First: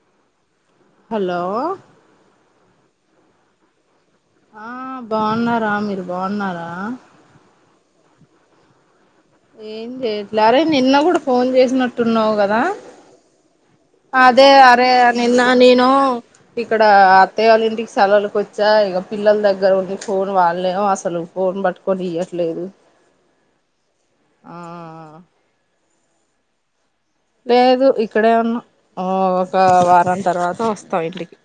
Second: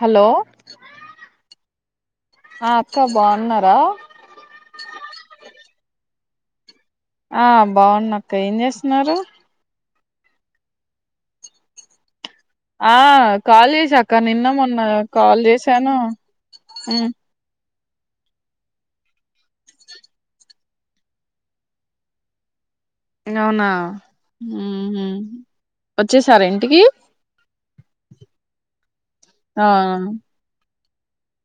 Hello hello ఆ అక్క బాగున్నారా ఆ బాగున్నారా మీరు బాగున్నారా ఆ బాగున్నా అక్క ఏం చేస్తున్నారు ఏం చేయట్లే అరే నిన్న కూడా ఫోన్ చేసినట్టున్నావు గ ఆ కాల్ జేశా అదే అరే నిన్న నేను ఇక్కడ అత్తయ్య వాళ్ళ ఇంటికి సెలవులకి వచ్చా ఇగ పిల్లల దగ్గర ఉండి ఫోన్ వాళ్లేం అసలు ఫోన్ పట్టుకొని ఇయట్లేదు. అవునా మ్మ్ హ్మ్ వచ్చేసారు ఇంటికి లేదు ఇక్కడే ఉన్నా ఆ ఒక ఆ వారం తర్వాత వస్ తా ఇంటికి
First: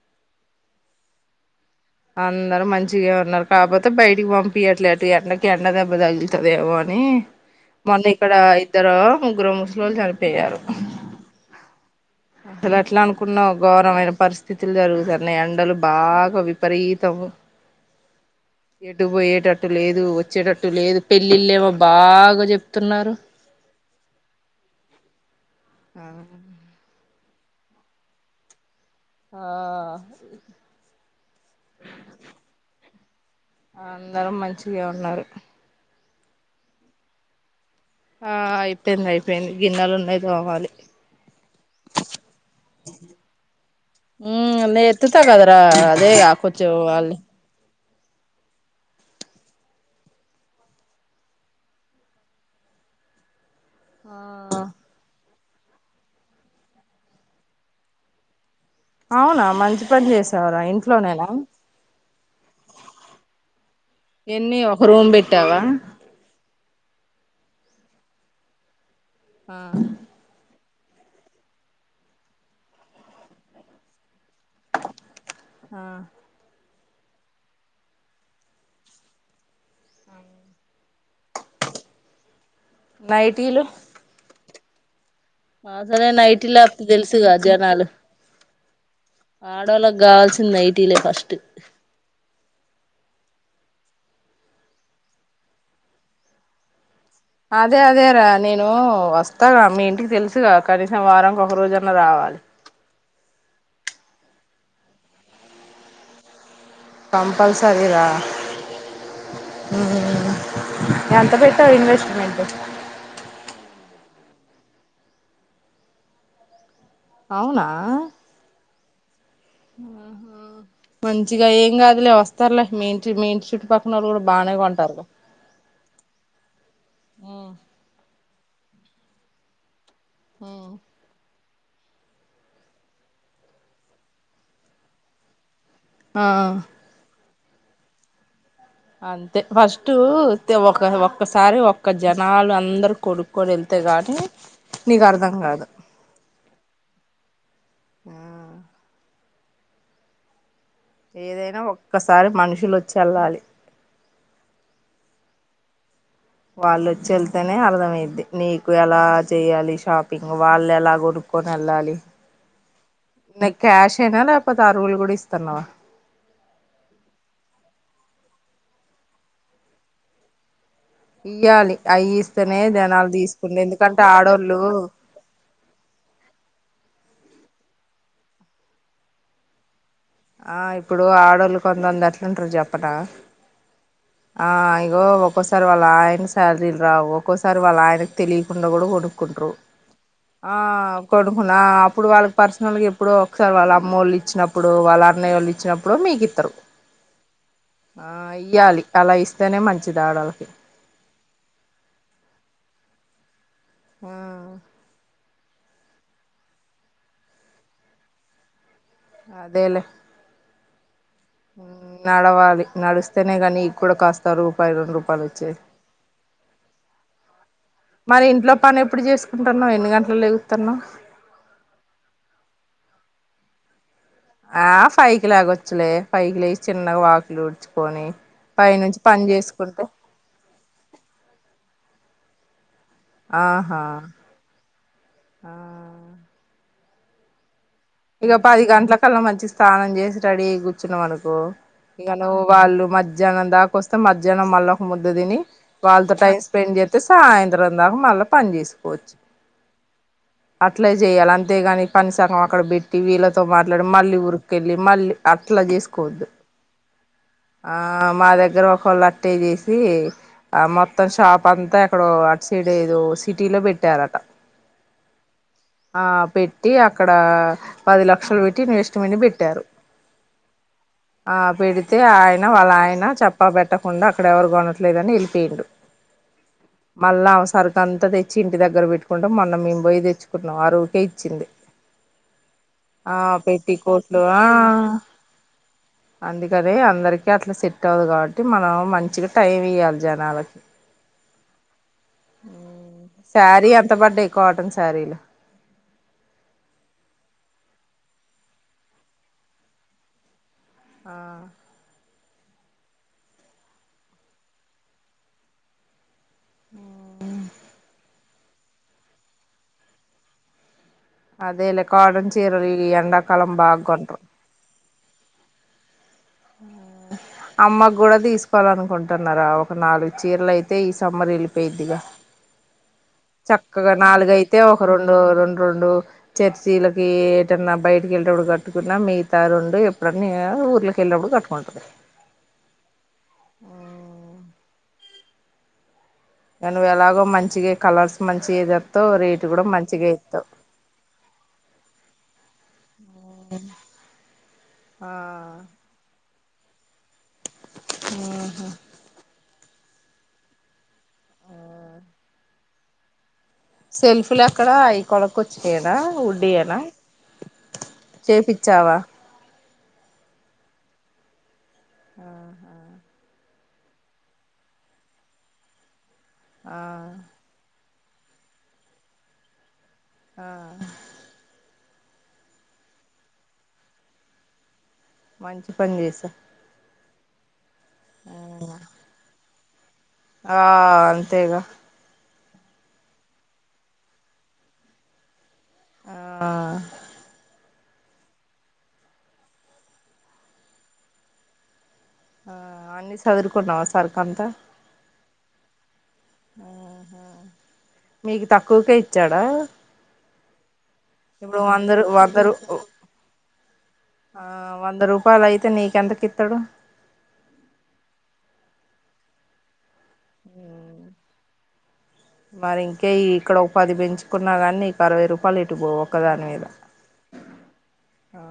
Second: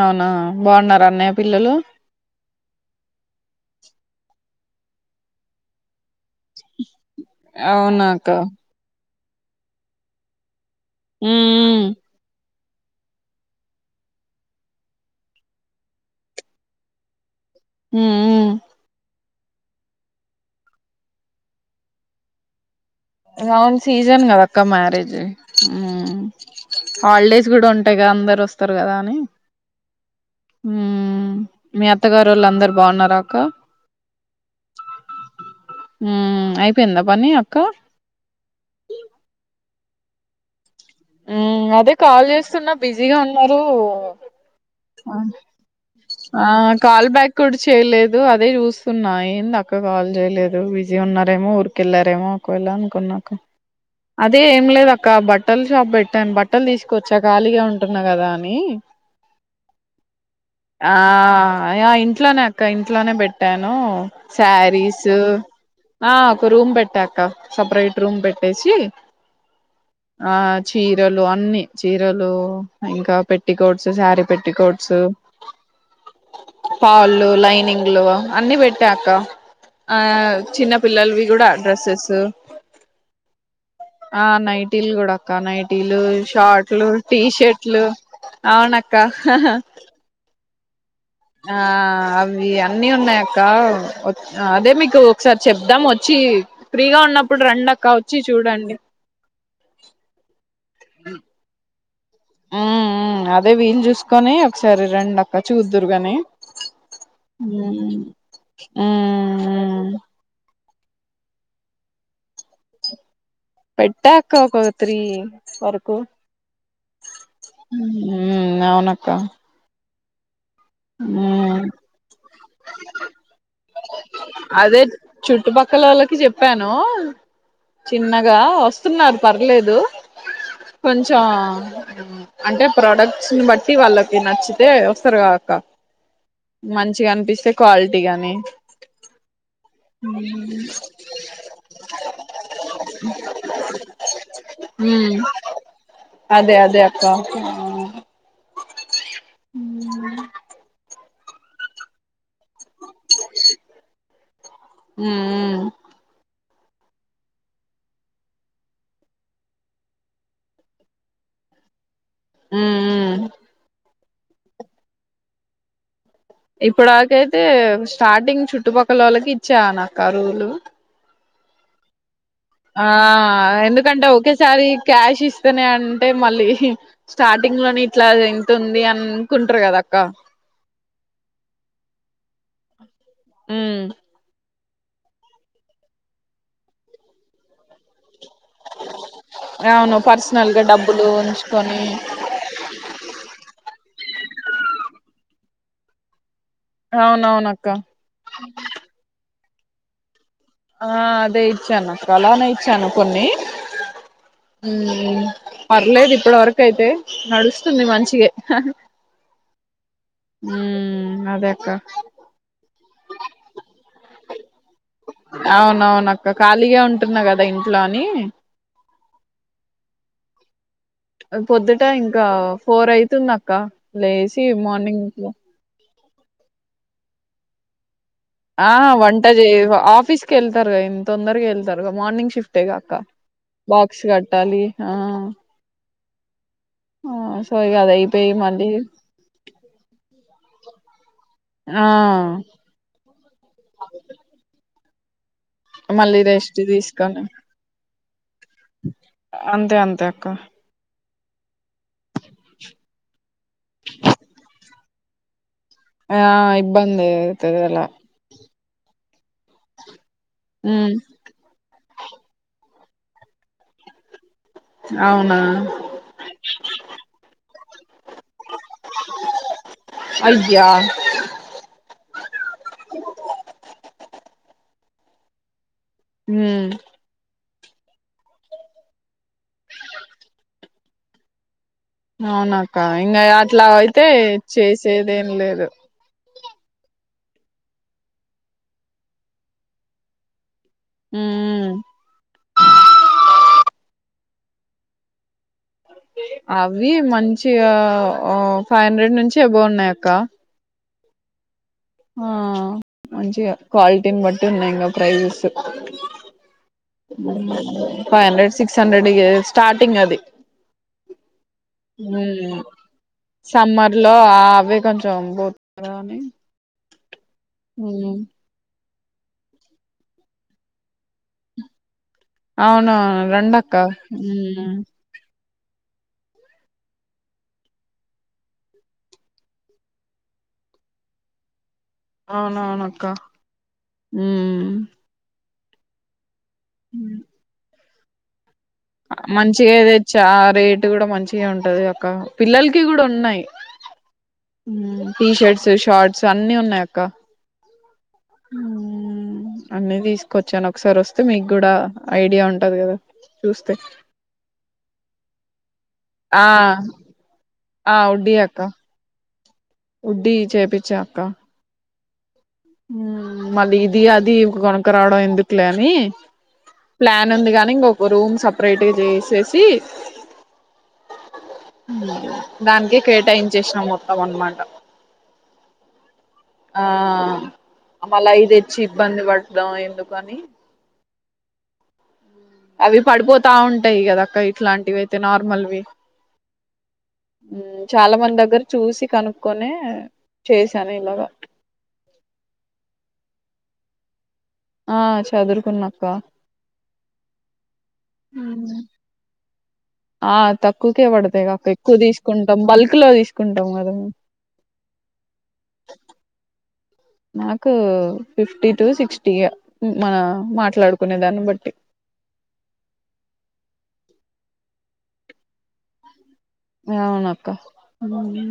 అవునా బాగున్నార అన్నయ్య పిల్లలు అందరు మంచిగా ఉన్నారు కాపోతే బయటికి పంపియట్లేటు ఎండకి ఎండ దెబ్బ దెబ్బ తగిల్తదేమో అని మొన్న అవునా అక్క ఇక్కడ ఇద్దరు ముగ్గురు ముసలోళ్లు చనిపోయారు. మ్మ్ అసలు ఎట్లా అనుకున్నావ్ ఘోరవమైన పరిస్థితులు జరుగుతాన్నాయి ఎండలు బాగా వీప్ విపరితంగా ఉమ్ ఉమ్ ఎటు పోయ్ ఏట్ టట్టు లేదు వచ్చేటట్టు లేదు పెళ్ళిళ్లేమో బాగా చెప్ అవును సీజన్ కదా అక్క మ్యారేజ్ హాలిడేస్ కూడా ఉంటాయిగా అందరు వస్తారు. ర కదా అని ఆ మ్మ్ మీ అత్తగారోళ్లు అందరు బాగున్నార్ కాక అందరూ మంచిగా ఉన్నారు. మ్ అయిపోయిందా పని అక్క ఆ అయిపోయింది అయిపోయింది గిన్నెలు ఉన్నాయి తోమాలి. మ్ అదే కాల్ చేస్తున్న బిజీగా ఉన్నారు ఉమ్ నేను అ ఎత్తుతా కదరా అదే ఆ కొంచెం కాల్ వాళ్ళని బ్యాక్ కూడ చే చేయలేదు అదే చూస్తున్నా ఏంది అక్క కాల్ చేయలేదు బిజీ ఉన్నారేమో ఊరికెళ్ళారేమో ఒకవేళ అనుకున్నా అక్క అదే ఏం ఆ లేదు అక్క బట్ బట్టల్ షాప్ పెట్టాను బట్టల్ తీసుకొచ్చా ఖాళీగా ఉంటన్నా కదా అని అవునా మంచి పని చేస్ ఆ యా ఇంట్లోనే అక్క ఇంట్లోనే పెట్టాను ఎన్ని ఒక శారీస్ రూమ్ పెట్టావా ఆ ఒక రూమ్ పెట్టా అక్క సపరేట్ రూమ్ పెట్టేసి అ ఆ చీరలు అన్నీ చీరలు ఇంకా పెట్టికోట్స్ శారీ పెట్టికోట్స్ అ పాళ్లు లైనింగ్లు అన్ని పెట్టా అక్క ఆ చిన్న పిల్లలవి కూడ డ్రెస్సెస్ నైటీలు ఆ నైట్ టీలు కూడ అ నైటీలు అసలే నైటీలు అప్పుడు షార్ట్లు తెలుసుగా టీషర్ట్లు జనాలు అవునక్క హ హా ఆడోళ్ళకి కావాల్సింది నైటీలే ఫస్ట్ ఆ అవి అన్నీ ఉన్నాయి అ క్క వ అదే మీకు ఒకసారి చెప్దాం వచ్చి ఫ్రీగా ఉన్నప్పుడు రండి అదే అక్క వచ్చి అదేరా నేను చూడండి వస్తాగా మీ ఇంటికి తెలుసుగా కనీసం వారానీకి ఒక రోజు అన్ న్న రావాలి ఉమ్ ఉమ్ అదే వీలు చూసుకొని ఒకసారి రండి అక్క చూద్దురు గాని కంపల్సరీ రా ఉమ్ ఎంత పె ట్టావు ఇన్వెస్ట్మెంట్ పెట్టా అక్క ఒక త్రీ వరకు అవునా హ్ అవున క్క మంచిగా ఏం కాదులే వస్తారులే మీ ఇంటి మీ ఇంటి చుట్టుపక్కనోళ్ళు కూడా బానే అదే కొంటారు గా చుట్టుపక్కలోళ్ళకి మ్ గా వస్తున్నారు పర్లేదు కొంచం హ్ అంటే ప్రోడక్ట్స్ ని బట్టి వాళ్ళకి నచ్చితే వస్తారు గా అక్క ఆ మంచిగా అనిపిస్తే క్వాలిటీ గాని అంతే ఫస్ట్ తే ఒక్కసారి ఒక్క జనాలు అందరు కొనుక్కొని వెళ్తే కానీ నీకు మ్మ్ అర్థం కాదు అదే అదే అక్క ఆ ఉ ఏదైనా ఒక్కసారి మనుషులు వోచ్చి వెళ్ళాలి మ్మ్ వాల్లోచ్చి ఏళ్తేనే అర్థమయిద్ది నీకు ఎలా చెయాలి. షాపింగ్ వాళ్ళు ఎలా కొనుక్కొని వఏ ఎళ్ళాలి మ్మ్ నీ క్యాష్ షేనా లేకపోతే ఆరువులు కూడా ఇస్తున్నావా ఇప్పుడాకైతే స్టార్టింగ్ చుట్టుపక్కలోళ్ళకి ఇచ్చా నక్కా రువులు ఇయ్యాలి అయి ఆ ఎందుకంటే ఆడోళ్ళు ఒకేసారి క్యాష్ ఇస్తేనే అంటే మళ్ళీ స్టార్టింగ్ లోనే ఇట్లా ఎంతుంది అనుకుంటరు కదా అక్క ఆ ఇప్పుడు ఆడోళ్ళు కొంతమంది ఎట్లుంటరు చెప్పనా ఆ ఇగో ఒక్కోసారి వాళ్ళ ఆయన శాలరీలు రావు ఒక్కోసారి వాళ్ళ ఆయన తెలియకుండా కూడా కొనుక్కుంటరు. అవును పర్సనల్ ఆ గా డబ్బులు కొనుక్కున్న ఉంచుకొని అప్పుడు వాళ్ళకి పర్సనల్గా ఎప్పుడో ఒకసారి వాళ్ళ అమ్మోళ్ళు ఇచ్చినప్పుడు వాళ్ళ అన్నయ్యోళ్ళు ఇచ్చినప్పుడు మీకు ఇత్తరు. అవునవునక్క ఆ ఇయ్యాలి అలా ఇస్తే తేనే మంచిది ఆడోళ్ళకి ఆ అదే ఇచ్చాను అక్కడ అలానే ఇచ్చాను కొన్ని ఆ హ్మ్ మ్మ్ పర్లేదు ఇప్పటి వరక అయితే నడుస్తుంది మంచిగే అదే లే హ్మ్ నడవాలి నడుస్తేనే గా నీ క్కూడా కాస్తా రూపాయ రెండు రూపాయలు వచ్చేది అవునవున అక్క ఖాళీగా ఉంటున్నా కదా ఇంట్లో అని తను పొద్దుట ఇంకా ఫోర్ అయితుందక్క ఆ ఫైకి లెగొచ్చులే ఫైకి లేసి చిన్నగా వాకిలి ఊడ్చుకొని ఆ పై నుంచి పని వంట చే చేసుకుంటే ఆఫీస్కి వెళ్తారు గా ఈయన తొందరగ వెళ్తారు మార్నింగ్ షిఫ్టేగా ఆక్క ఆహా బాక్స్ కట్టాలి ఆ ఆ ఆ సో ఇగ అది అయిపోయి ఇక పది మళ్ళీ గంటల కల్లా మంచి స్నానం చేసి స్టడీగ కూర్చున్నం అన్ ఆ ఇగ నువ్వు వాళ్ళు మధ్యాహ్నం దాకాస్తే మధ్యాహ్నం మళ్ళ ముద్ద తిని వాళ్ళతో మళ్ళీ టైమ్ రెస్ట్ స్పెండ్ చేస్తే తీసుకొని సాయంత్రం దాక మళ్ళా పని చేసుకోవచ్చు అంతే అంతే అక్క అట్ల జెయ్యాలం అంతే గాని పని సగం అక్కడ పెట్ టీ వీళ్లతో మాట్లాడం మళ్ళీ ఉరిక్ లిమాల అ [unintelligible] ఆ ఇబ్బందైతదల వాల్ అక్ స్టే చేసి ఆ ఉమ్ మొత్తం షాప్ అంతా ఎక్కడో అట్ సె లేదో సిటీలో పెట్టారట అవునా ఆ పెట్టి అక్కడ పది లక్షలు పెట్టి నేస్టుమని బెట్టారు అయ్యా ఆ పెడితే ఆయన వాళ్ళ ఆయన చెప్పా బెట్ట కుండా అక్కడ ఎవరు కొనట్లేదు అని వెళిపోయిండు ఉమ్ మళ్ళా అవసర్ అంత తెచ్చి ఇంటి దగ్గర పెట్టుకుంటం మొన్నం మేము పోయి తెచ్చుకున్నాం ఆరు ఉరికే ఇచ్చింది అవు నా ఆ ఇంగా అట్లా పెట్టి వయితే కోట్లు చేసేదేం లేదు అందుకదే అందరికీ అట్లా సెట్ అవుదు కాబట్టి మనం మంచిగా టైం ఇయ్యాలి జనాలకి ఉమ్ సారి ఎంత పడ్డాయ్ కాటన్ సారి లు అవి మంచిగా ఆ ఫైవ్ హండ్రెడ్ నుంచి ఎబొవ్ ఉన్నాయ్ అక్క ఆ ఆ మంచిగా క్వాలిటీని బట్టి ఉన్నాయ్ ఇంకా ప్రైజెస్ అ ఫైవ్ హండ్రెడ్ సిక్స్ హండ్రెడ్ గే స్టార్టింగ్ అది అదేలే కాడన్ చీరలు ఈ ఎడాకాలం బాగ్ కొంటరు జంపోదు గాని ఆ అమ్మకు కూడ తీసుకోవాలనుకుంట టన్నార ఒక నాలుగు చీరలు అయితే ఈ సమ్మర్ ఎళ్ళిపోయిద్దిగా అవునవును రండక్క చక్కగా నాలుగయితే ఒక రెండు రెండ్ రెండు చర్చీలకీ ఏటన్నా బయటకి వెళ్లేటప్పుడు కట్టుకున్నాం మిగతా రొండు ఎప్పుడన్న ఊర్ల ఎల్లినప్పుడు కట్టుకుంటది అవునవునక్కా హుమ్ ఇగ నువు ఎలాగో మంచిగా కలర్స్ మం మంచిగా తెచ్చా రేటు కూడా మంచిగా ఉంటది అక్క పిల్లలకి కి గుడ ఉన్ ఉన్నాయ్ హుమ్ ఆ టీషర్ట్స్ షార్ట్స్ అన్నీ ఉన్నాయ్ అక్క ఆహా అన్ని తీసుకొచ్చాను ఒకసారి వస్తే మీ గుడా ఐడియా ఉంటది కదా చూస్తే సెల్ఫీలు అక్కడ అవి కొనుకచినయే నా ఆ వడ్డియనా చేపిచ్చావా వుడ్ ఇ చేపిచ్చ అక్క ఉమ్ మళ్ళీ ఇది అది గోనక రావడం ఎందుకులే అని ఆ ప్లాన్ ఉంది గాని ఇంగో రూమ్ సపరేట్గా చేసేసి ఆ ఉ దానికే కేటాయించేసినం మొత్తం అన్ మాట మంచి పని చేసా ఆ ఆ మల్ల అయి తేచ్చి ఇబ్బంది పడు ద ఏందు ఆ అంతేగా అవి పడిపోతా ఉంటాయి కదక్క ఇట్లాంటివి అయితే నార్మల్ వి ఆ ఉ చాలా మంది దగ్గర చూసి కాన్కోనే చేసాను ఇలాగా ఆ అన్ని సదురుకున్నావా సరుకు అంతా ఆ చదురుకున్నాక్క మీకు హ్మ్ తక్కువకే ఇచ్చాడా ఆ తక్ ఇప్పుడు వందరు వందరు ఓ బల్క్ లో తీసుకుంటాం కదా మేము ఆ వంద రూపాయలు అయితే నీకెంతకితడు నాకు ఫిఫ్టీ టు సిక్స్టీ ఇగ మన మాట్లాడుకునే దాన్ని బట్టి మరి ఇంకే ఇక్కడ ఒ పది పెంచుకున్నా కానీ నీకు అరవై రూపాయలు ఎటు బోవు ఒకదా అవునక్క ఉ ఉ ఆ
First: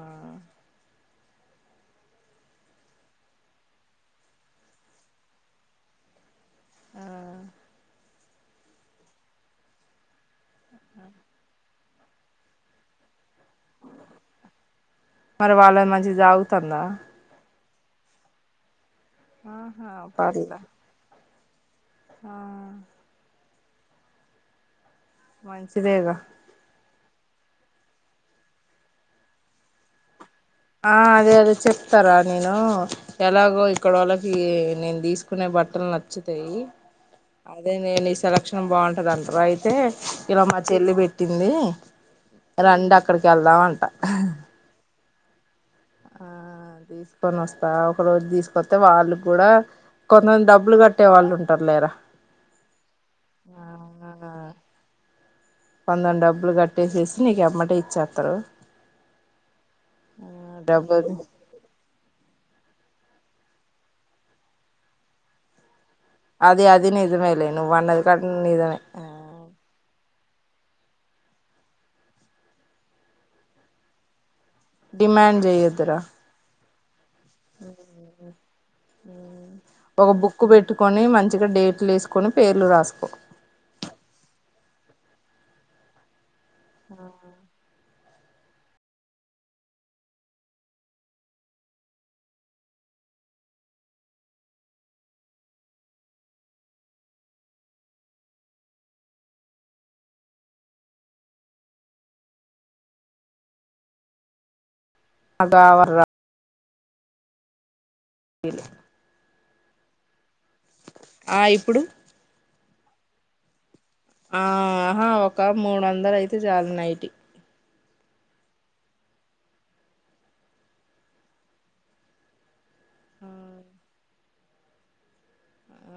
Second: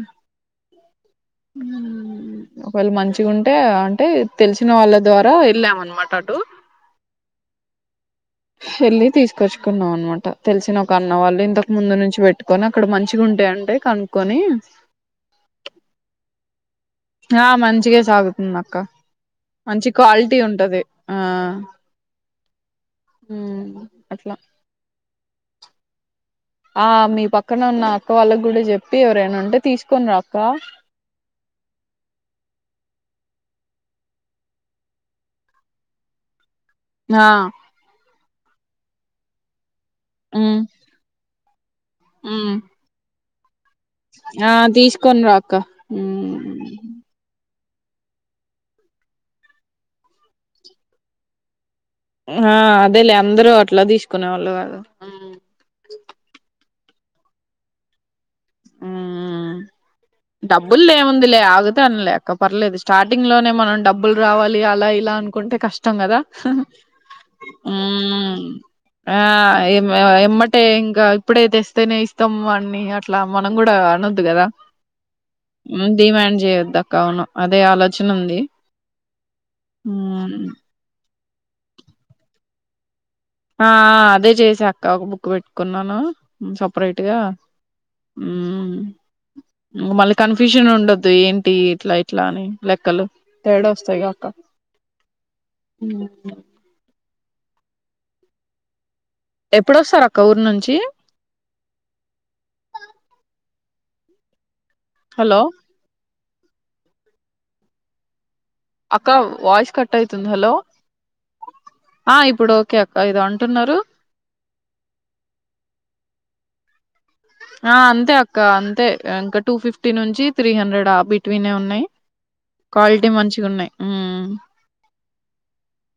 ఒకవేళ మంచిగా ఉంటే అంటే తెలిసిన వాళ్ళ ద్వారా వెళ్ళాం అనమాట అటు ఆ వెళ్ళి తీసుకొచ్చుకున్నాం అనమాట తెలిసిన ఒక అన్న వాళ్ళు ఇంతకు ముందు నుంచి పెట్టుకొని అక్కడ మంచి ఉంటాయింటే కనుక్కొని తంద ఆ మంచిగే సాగుతుంది అక్క మంచి ఆహా క్వాలిటీ పర్లే ఉంటది ఆ ఆ ఆ ఉ అట్లా మంచిదే గా ఆ మీ పక్కన ఉన్న అక్క వాళ్ళకి కూడా చెప్పి ఎవరైనా ఉంటే తీసుకొని రా అక్క ఆ అదే అదే చెప్తారా నేను ఎలాగో ఇక్కడోళ్ళకీ నేను తీసుకునే బట్టలు నచ్చుతయీ ఆ అదే నేనీ సెలక్ష బాగుంటంది అంటరు అయితే ఇలా ఉమ్ మాచెల్లె పెట్టింది లే రండక్ ఇక్కడికెళ్దాం అంది ఆ తీస్ కొన్ రాక ఆ తీసుకొని వస్ ఒక రోజు తీసుకొత్తే వాళ్ళు కూడా కొంతంది డబ్బులు కట్టే వాళ్ళు ఉంటారు లేరా ఆ అదే లే అందరూ అట్లా తీసుకునేవాళ్ళు కాద కొందం డబ్బులు కట్ పే చేేసి నీకు ఎమ్మటే ఇచ్చేత్తరు హుం మ్ మ్ డబ్బుది డబ్బుల్దేముందిలే ఆగ్ సన్ లే అక్క పర్లేదు స్టార్టింగ్ లోనే మనం డబ్బులు రావాలి అలా ఇలా అనుకుంటే కష్ టం కదా అది అది నిజమేలే నువ్వు అన్నది కూడా నిజమే ఎమ్మటే ఇంకా ఇప్పుడైతే ఇస్తేనే ఇస్తాం వన్నీ అట్లా మనం కూడా అనొద్దు కదా డిమాండ్ ఉమ్ చేయొద్దురా డిమాండ్ చేయద్ద అవును అదే ఆలోచన ఉంది ఉమ్ గ డేట్లు వేసుకొని పేర్లు రాసుకో ఆ ఆ అదే చేసా అక్క ఒక బుక్ పెట్టుకున్నాను సపరేట్ గా మ్ మళ్ళీ కన్ఫ్యూషన్ ఉండొద్దు ఏంటి ఇట్ల ఇట్ల అని లెక్కలు తేడా వస్తాయి గా అక్క ఎప్పుడొస్తారు అక్క ఊరు నుంచి హలో! అదావద ఇ [unintelligible] అక్క వాయిస్ కట్ అయితుంది హలో ఆ ఇప్పుడు కే అక్క ఏదో అంటున్నరు ఆహా ఒక మూడు వందలు అయితే చాల నైటి ఆ అంతే అక్క అంతే ఇంకా టూ ఫిఫ్టీ నుంచి త్రీ హండ్రెడ్ ఆ బిట్వీనే ఉన్నాయి క్వాలిటీ మంచిగా ఉన్నాయి ఉమ్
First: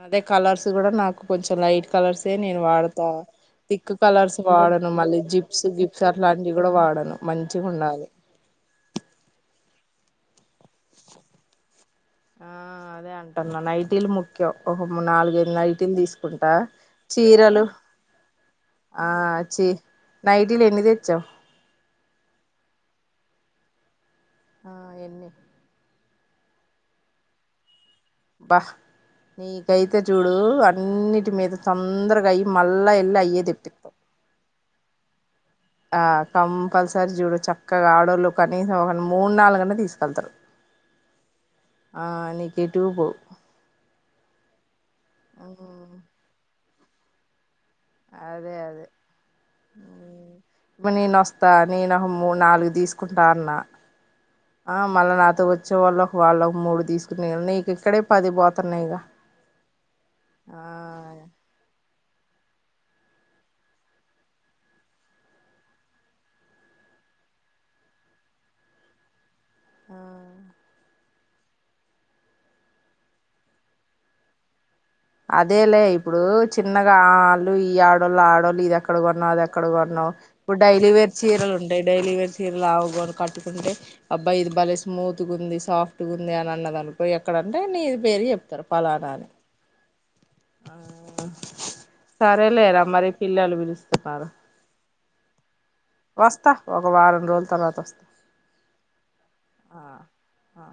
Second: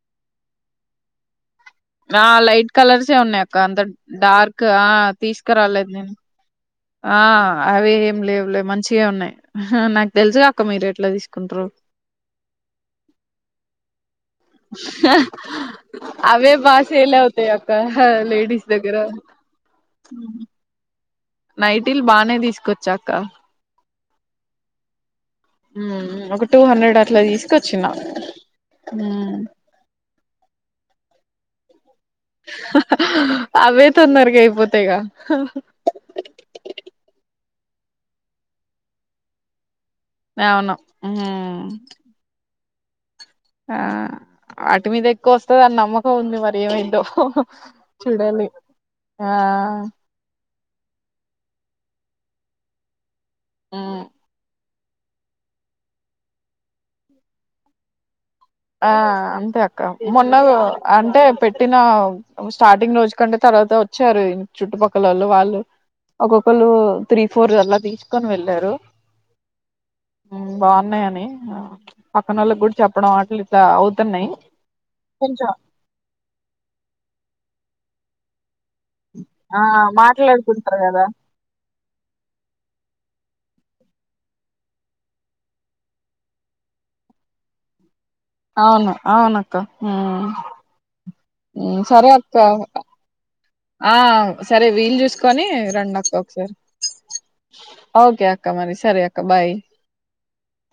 అదే కలర్స్ కూడా నాకు కొంచెం లైట్ ఆ కలర్సే నేను లైట్ వాడతా కలర్సే ఉన్నయి అక్క అంత థిక్ కలర్స్ డార్క్ ఆ వాడను మళ్ళీ జిప్స్ తీసుకురాలేదు గిప్స్ నేను అట్లాంటివి కూడా వాడను ఆ మంచిగా అవి ఉండాలి ఏం లేవులే మంచిగే ఉన్నాయి. నా తెల్సుగా ఆ అదే అంటన్నా నైటీలు ముక్ అవే బా సేల్స్ అవుతయి చీరలు అక్క లేడిస్ దగ్గరా ఆ చి నైటీలు ఎన్ని తెచ్చావు నైటీల్ బానే తీసుకొచ్చా అక్కా ఆ ఎన్ని? ఒక టూ హండ్రెడ్ అట్ల తీసుకొచ్ భ నీకైతే చూడు అన్నీ మీద తొందరగా అయి మళ్ళా వెళ్ళి అయ్యే అవే తెప్పిస్తావు తొందర్గా అయిపోతయిగా [inaudible] ఆ కంపల్సరీ జూడు చక్కగా ఆడోళ్ళు కనీసం ఒక మూడు నాలుగన్న తీస్ అవును హ్ మ్ టూబ్ ఆ అ ఇట్ మీద ఎక్కువ వస్తదిని ఉమ్, నమ్మకం ఉంది మరి ఏమై దో చూడాలి అదే ఆ ఇప్పుడ్ నేనొస్తా నేను మూడు నాలుగు తీస్ కుంట అన్న. ఆ మళ్ళ నాతో వచ్చే వాళ్ళకు వాళ్ళకు మూడు తీసుకుని వెళ్ళనీ ఇక ఇక్కడే పది ఆ పోతున్నాయిగా అంతే అక్క మొన్న ఆ అంటే పెట్టినా ఒక స్టార్టింగ్ రోజు కంటే తర్వాత వచ్చారు చుట్టుపక్కలోళ్ళు వాళ్ళు ఒక్కొక్కళ్ళు త్రీ ఫోర్ అలా తీసుకొని వెళ్ళారు. ఆ మ్ బాగున్నాయని పక్కనోళ్ళకి గుడా చెప్పడం [inaudible] అవుతున్నయి. అదేలే ఇప్పుడూ చిన్నగా ఆళ్ళు ఈ ఆడ్ ళ్ళు ఆడోళ్ళు. ఎక్కడ కొన్నావు అది ఆ ఎక్కడ కొన్నావు ఇప్పుడు మాట్లాడుకుంటారు డైలీ కదా వేర్ చీరలుంటయి డైలీ వేర్ చీరలు ఆ కొ కట్ అంటే అబ్బా ఇది భలే స్మూత్గుంది సాఫ్ట్గుంది అని అన్నది అనుకో ఎక్కడంటే నీ అవును అవునక్క ఆవు సరే అక్కా పిల్లలు ఆ పిలుస్తున్నారు సరే వీలు చూసుకో కనీ రెం అక్క వస్తా ఒకసారి ఒక వారం రోజుల తర్వాత ఒకే అక్క మరి సరే అక్క బై్ వస్తా